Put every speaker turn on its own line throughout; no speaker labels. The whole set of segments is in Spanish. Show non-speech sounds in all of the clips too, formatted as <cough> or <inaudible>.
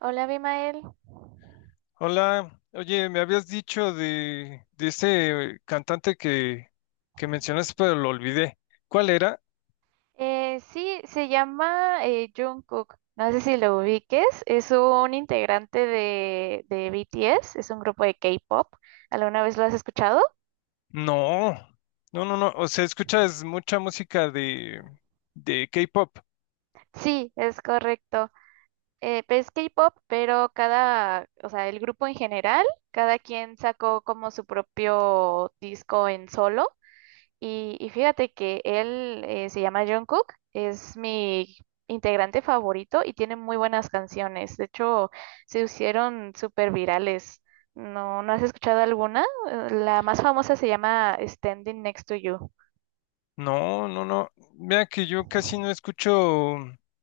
Hola, Abimael.
Hola, oye, me habías dicho de ese cantante que mencionaste, pero lo olvidé. ¿Cuál era?
Sí, se llama Jungkook. No sé si lo ubiques. Es un integrante de BTS. Es un grupo de K-pop. ¿Alguna vez lo has escuchado?
No, no, no, no. O sea, escuchas mucha música de K-pop.
Sí, es correcto. Pues es K-pop, pero o sea, el grupo en general, cada quien sacó como su propio disco en solo. Y fíjate que él se llama Jungkook, es mi integrante favorito y tiene muy buenas canciones. De hecho, se hicieron súper virales. ¿No has escuchado alguna? La más famosa se llama Standing Next to You.
No, no, no. Mira que yo casi no escucho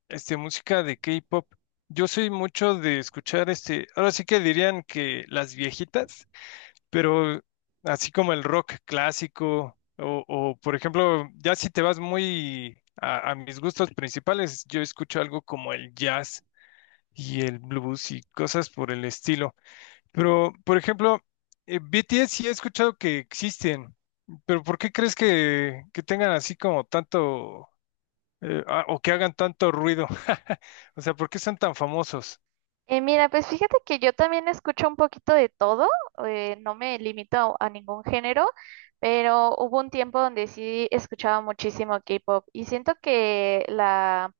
este, música de K-pop. Yo soy mucho de escuchar este. Ahora sí que dirían que las viejitas. Pero así como el rock clásico, o, por ejemplo, ya si te vas muy a mis gustos principales, yo escucho algo como el jazz y el blues y cosas por el estilo. Pero, por ejemplo, BTS sí he escuchado que existen, pero ¿por qué crees que tengan así como tanto, o que hagan tanto ruido? <laughs> O sea, ¿por qué son tan famosos?
Mira, pues fíjate que yo también escucho un poquito de todo, no me limito a ningún género, pero hubo un tiempo donde sí escuchaba muchísimo K-pop y siento que la,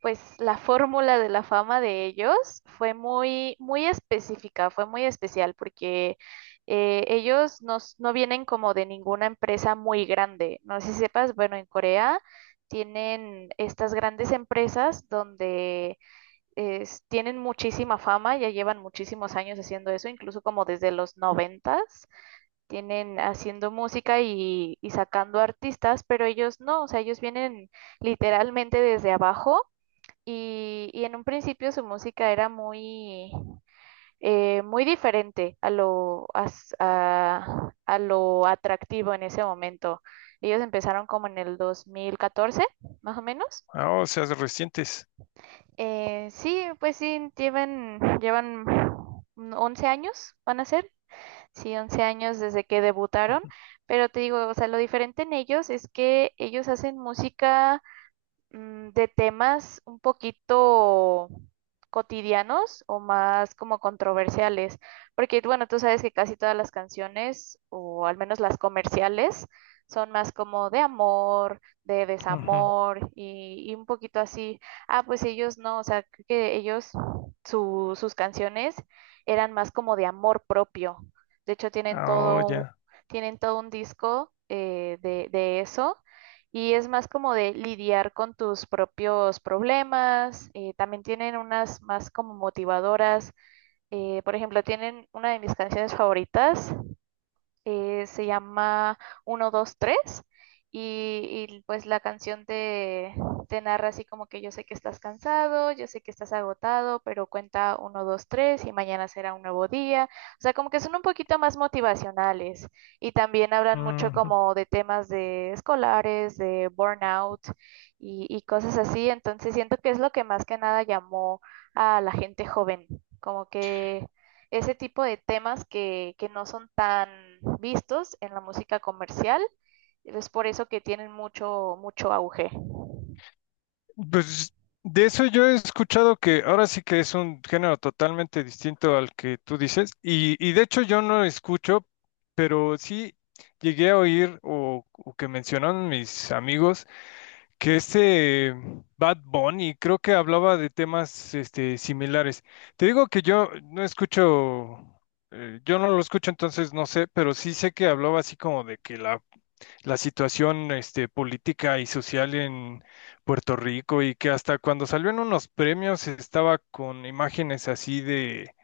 pues la fórmula de la fama de ellos fue muy, muy específica, fue muy especial porque ellos no vienen como de ninguna empresa muy grande. No sé si sepas, bueno, en Corea tienen estas grandes empresas donde tienen muchísima fama, ya llevan muchísimos años haciendo eso, incluso como desde los noventas, tienen haciendo música y sacando artistas, pero ellos no, o sea, ellos vienen literalmente desde abajo y en un principio su música era muy, muy diferente a a lo atractivo en ese momento. Ellos empezaron como en el 2014, más o menos.
Ah, o sea, recientes.
Sí, pues sí, llevan 11 años, van a ser, sí, 11 años desde que debutaron, pero te digo, o sea, lo diferente en ellos es que ellos hacen música de temas un poquito cotidianos o más como controversiales, porque bueno, tú sabes que casi todas las canciones, o al menos las comerciales, son más como de amor, de
Ujú.
desamor y un poquito así. Ah, pues ellos no, o sea, creo que ellos, sus canciones eran más como de amor propio. De hecho,
Ah, oh, ya.
tienen todo un disco de eso y es más como de lidiar con tus propios problemas. También tienen unas más como motivadoras. Por ejemplo, tienen una de mis canciones favoritas se llama uno 2 3 y, pues la canción te narra así como que yo sé que estás cansado, yo sé que estás agotado, pero cuenta uno 2 3 y mañana será un nuevo día. O sea, como que son un poquito más motivacionales y también hablan mucho como de temas de escolares, de burnout y cosas así. Entonces siento que es lo que más que nada llamó a la gente joven. Como que ese tipo de temas que no son tan vistos en la música comercial. Es por eso que tienen mucho, mucho auge.
Pues de eso yo he escuchado que ahora sí que es un género totalmente distinto al que tú dices, y de hecho yo no escucho, pero sí llegué a oír o que mencionaron mis amigos que este Bad Bunny creo que hablaba de temas este, similares. Te digo que yo no escucho, yo no lo escucho entonces no sé, pero sí sé que hablaba así como de que la situación este, política y social en Puerto Rico y que hasta cuando salió en unos premios estaba con imágenes así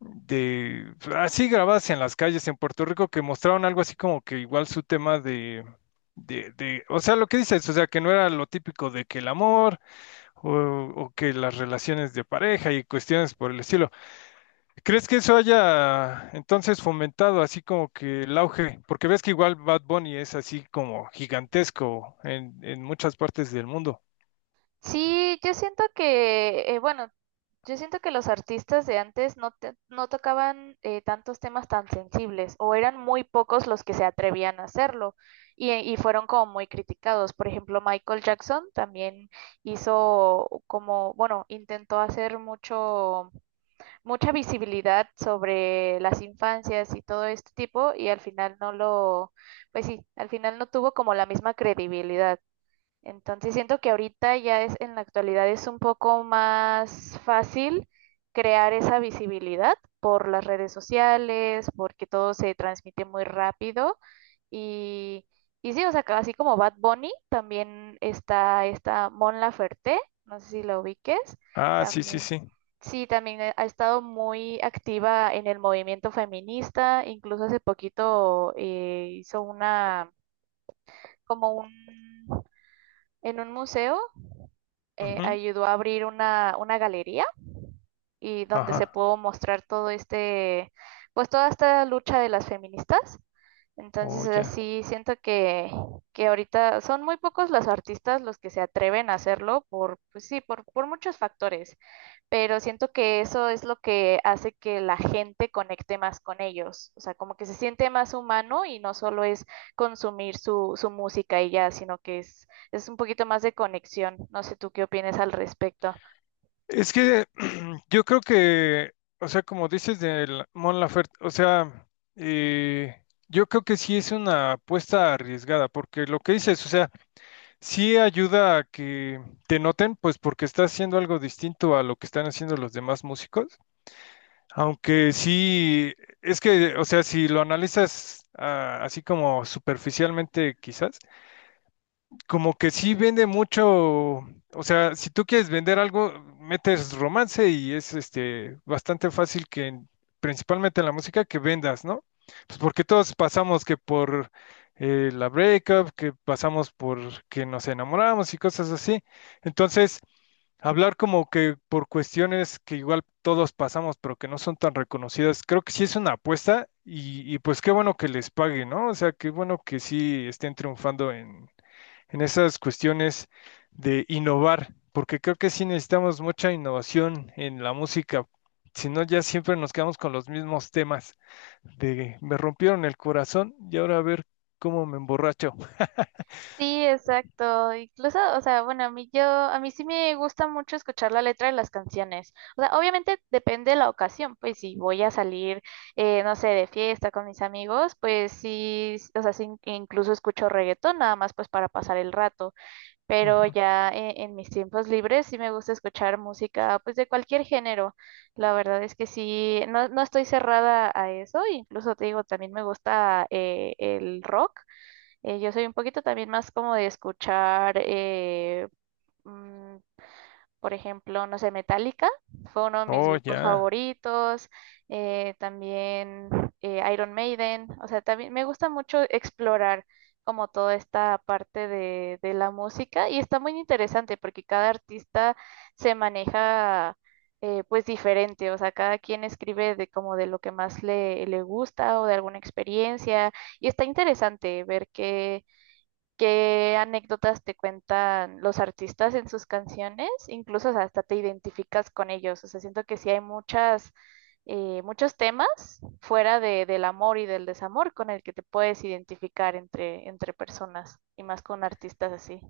de así grabadas en las calles en Puerto Rico que mostraron algo así como que igual su tema de... De, o sea, lo que dices, o sea, que no era lo típico de que el amor o, o que las relaciones de pareja y cuestiones por el estilo. ¿Crees que eso haya entonces fomentado así como que el auge? Porque ves que igual Bad Bunny es así como gigantesco en muchas partes del mundo.
Sí, yo siento que, bueno, yo siento que los artistas de antes no tocaban tantos temas tan sensibles o eran muy pocos los que se atrevían a hacerlo y fueron como muy criticados. Por ejemplo, Michael Jackson también hizo como, bueno, intentó hacer mucho mucha visibilidad sobre las infancias y todo este tipo y al final no lo, pues sí, al final no tuvo como la misma credibilidad. Entonces siento que ahorita ya es, en la actualidad es un poco más fácil crear esa visibilidad por las redes sociales, porque todo se transmite muy rápido. Y, y sí, o sea, así como Bad Bunny, también está esta Mon Laferte, no sé si la ubiques,
Ah, sí, sí,
también.
sí.
Sí, también ha estado muy activa en el movimiento feminista, incluso hace poquito hizo como un, en un museo
Ujú.
ayudó a abrir una galería y donde se
Ajá.
pudo mostrar todo este, pues toda esta lucha de las feministas.
Oh,
Entonces,
ya.
así siento que ahorita son muy pocos los artistas los que se atreven a hacerlo por, pues sí, por muchos factores, pero siento que eso es lo que hace que la gente conecte más con ellos, o sea, como que se siente más humano y no solo es consumir su, su música y ya, sino que es un poquito más de conexión. No sé tú qué opinas al respecto.
Es que <clears throat> yo creo que, o sea, como dices del Mon Laferte, o sea, eh, yo creo que sí es una apuesta arriesgada, porque lo que dices, o sea, sí ayuda a que te noten, pues porque estás haciendo algo distinto a lo que están haciendo los demás músicos, aunque sí, es que, o sea, si lo analizas ah, así como superficialmente quizás como que sí vende mucho, o sea, si tú quieres vender algo, metes romance y es este bastante fácil que en- principalmente en la música que vendas, ¿no? Pues porque todos pasamos que por la breakup, que pasamos por que nos enamoramos y cosas así. Entonces, hablar como que por cuestiones que igual todos pasamos, pero que no son tan reconocidas, creo que sí es una apuesta y pues qué bueno que les pague, ¿no? O sea, qué bueno que sí estén triunfando en esas cuestiones de innovar, porque creo que sí necesitamos mucha innovación en la música, si no ya siempre nos quedamos con los mismos temas de me rompieron el corazón y ahora a ver cómo me emborracho.
Sí, exacto. Incluso, o sea, bueno, a mí sí me gusta mucho escuchar la letra de las canciones. O sea, obviamente depende de la ocasión, pues si voy a salir, no sé, de fiesta con mis amigos, pues sí, o sea, sí, incluso escucho reggaetón, nada más pues para pasar el rato. Pero
Ujú.
ya en mis tiempos libres sí me gusta escuchar música, pues de cualquier género. La verdad es que sí, no, no estoy cerrada a eso. Incluso te digo, también me gusta el rock. Yo soy un poquito también más como de escuchar, mm, por ejemplo, no sé, Metallica, fue uno de mis
Oh,
grupos
ya.
favoritos, también Iron Maiden, o sea, también me gusta mucho explorar como toda esta parte de la música y está muy interesante porque cada artista se maneja pues diferente, o sea, cada quien escribe de como de lo que más le gusta o de alguna experiencia y está interesante ver que qué anécdotas te cuentan los artistas en sus canciones, incluso o sea, hasta te identificas con ellos. O sea, siento que sí hay muchos temas fuera del amor y del desamor con el que te puedes identificar entre personas y más con artistas así.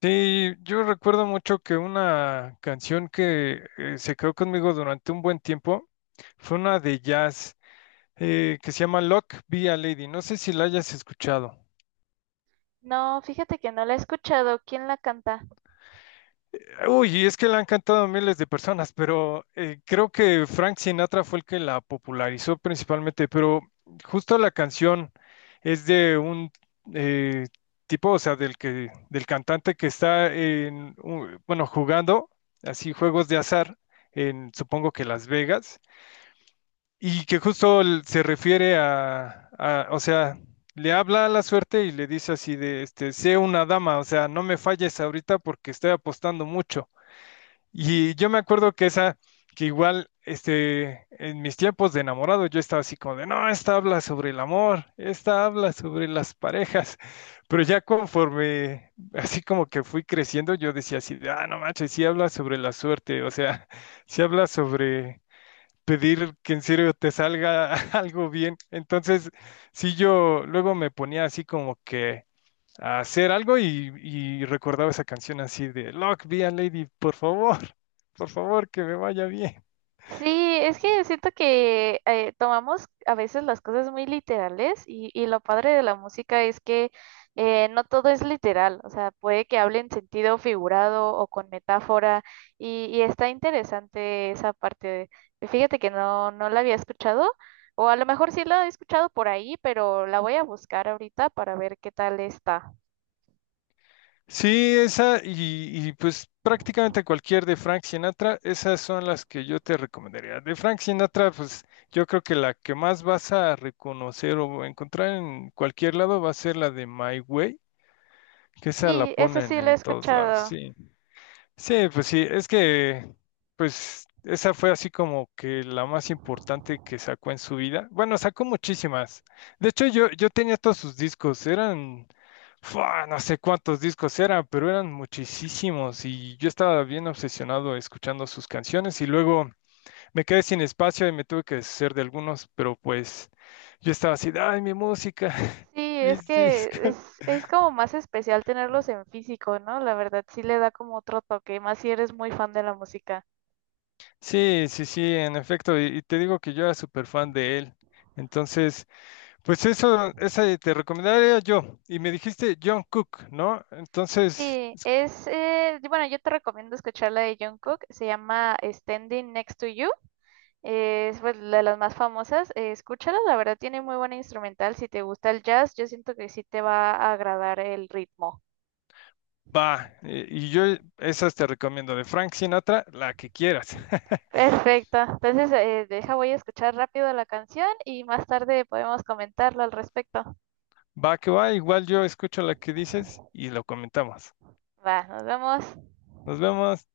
Sí, yo recuerdo mucho que una canción que se quedó conmigo durante un buen tiempo fue una de jazz que se llama Lock Be a Lady. No sé si la hayas escuchado.
No, fíjate que no la he escuchado. ¿Quién la canta?
Uy, es que la han cantado a miles de personas, pero creo que Frank Sinatra fue el que la popularizó principalmente, pero justo la canción es de un eh, tipo, o sea, del que, del cantante que está en, un- bueno, jugando así juegos de azar en, supongo que Las Vegas, y que justo l- se refiere a, o sea, le habla a la suerte y le dice así de, este, sé una dama, o sea, no me falles ahorita porque estoy apostando mucho. Y yo me acuerdo que esa, que igual, este, en mis tiempos de enamorado, yo estaba así como de, no, esta habla sobre el amor, esta habla sobre las parejas. Pero ya conforme, así como que fui creciendo, yo decía así, de, ah, no manches, sí habla sobre la suerte, o sea, <laughs> sí habla sobre pedir que en serio te salga <laughs> algo bien. Entonces, sí, yo luego me ponía así como que a hacer algo y recordaba esa canción así de Lock, be a lady, por favor, <laughs> por favor, que me vaya bien.
Sí, es que siento que tomamos a veces las cosas muy literales y lo padre de la música es que no todo es literal, o sea, puede que hable en sentido figurado o con metáfora y está interesante esa parte. Fíjate que no, no la había escuchado o a lo mejor sí la he escuchado por ahí, pero la voy a buscar ahorita para ver qué tal está.
Sí, esa y, pues prácticamente cualquier de Frank Sinatra, esas son las que yo te recomendaría. De Frank Sinatra, pues yo creo que la que más vas a reconocer o encontrar en cualquier lado va a ser la de My Way, que esa la
Sí, esa
ponen
sí la he
en todos lados.
escuchado.
Sí. Sí, pues sí, es que, pues, esa fue así como que la más importante que sacó en su vida. Bueno, sacó muchísimas. De hecho, yo tenía todos sus discos, eran, ¡fua! No sé cuántos discos eran, pero eran muchísimos y yo estaba bien obsesionado escuchando sus canciones y luego me quedé sin espacio y me tuve que deshacer de algunos, pero pues yo estaba así, ay, mi música, <laughs>
Sí,
mis discos.
es como más especial tenerlos en físico, ¿no? La verdad sí le da como otro toque, más si eres muy fan de la música.
Sí, sí, sí, en efecto, y te digo que yo era súper fan de él. Entonces, pues eso, esa te recomendaría yo. Y me dijiste John Cook, ¿no? Entonces,
Sí, y bueno, yo te recomiendo escuchar la de Jungkook, se llama Standing Next to You, es pues, la de las más famosas, escúchala, la verdad tiene muy buena instrumental, si te gusta el jazz, yo siento que sí te va a agradar el ritmo.
va, y yo esas te recomiendo, de Frank Sinatra, la que quieras. <laughs>
Perfecto, entonces deja, voy a escuchar rápido la canción y más tarde podemos comentarlo al respecto.
Va que va, igual yo escucho la que dices y lo comentamos.
Va, nos vemos.
Nos vemos.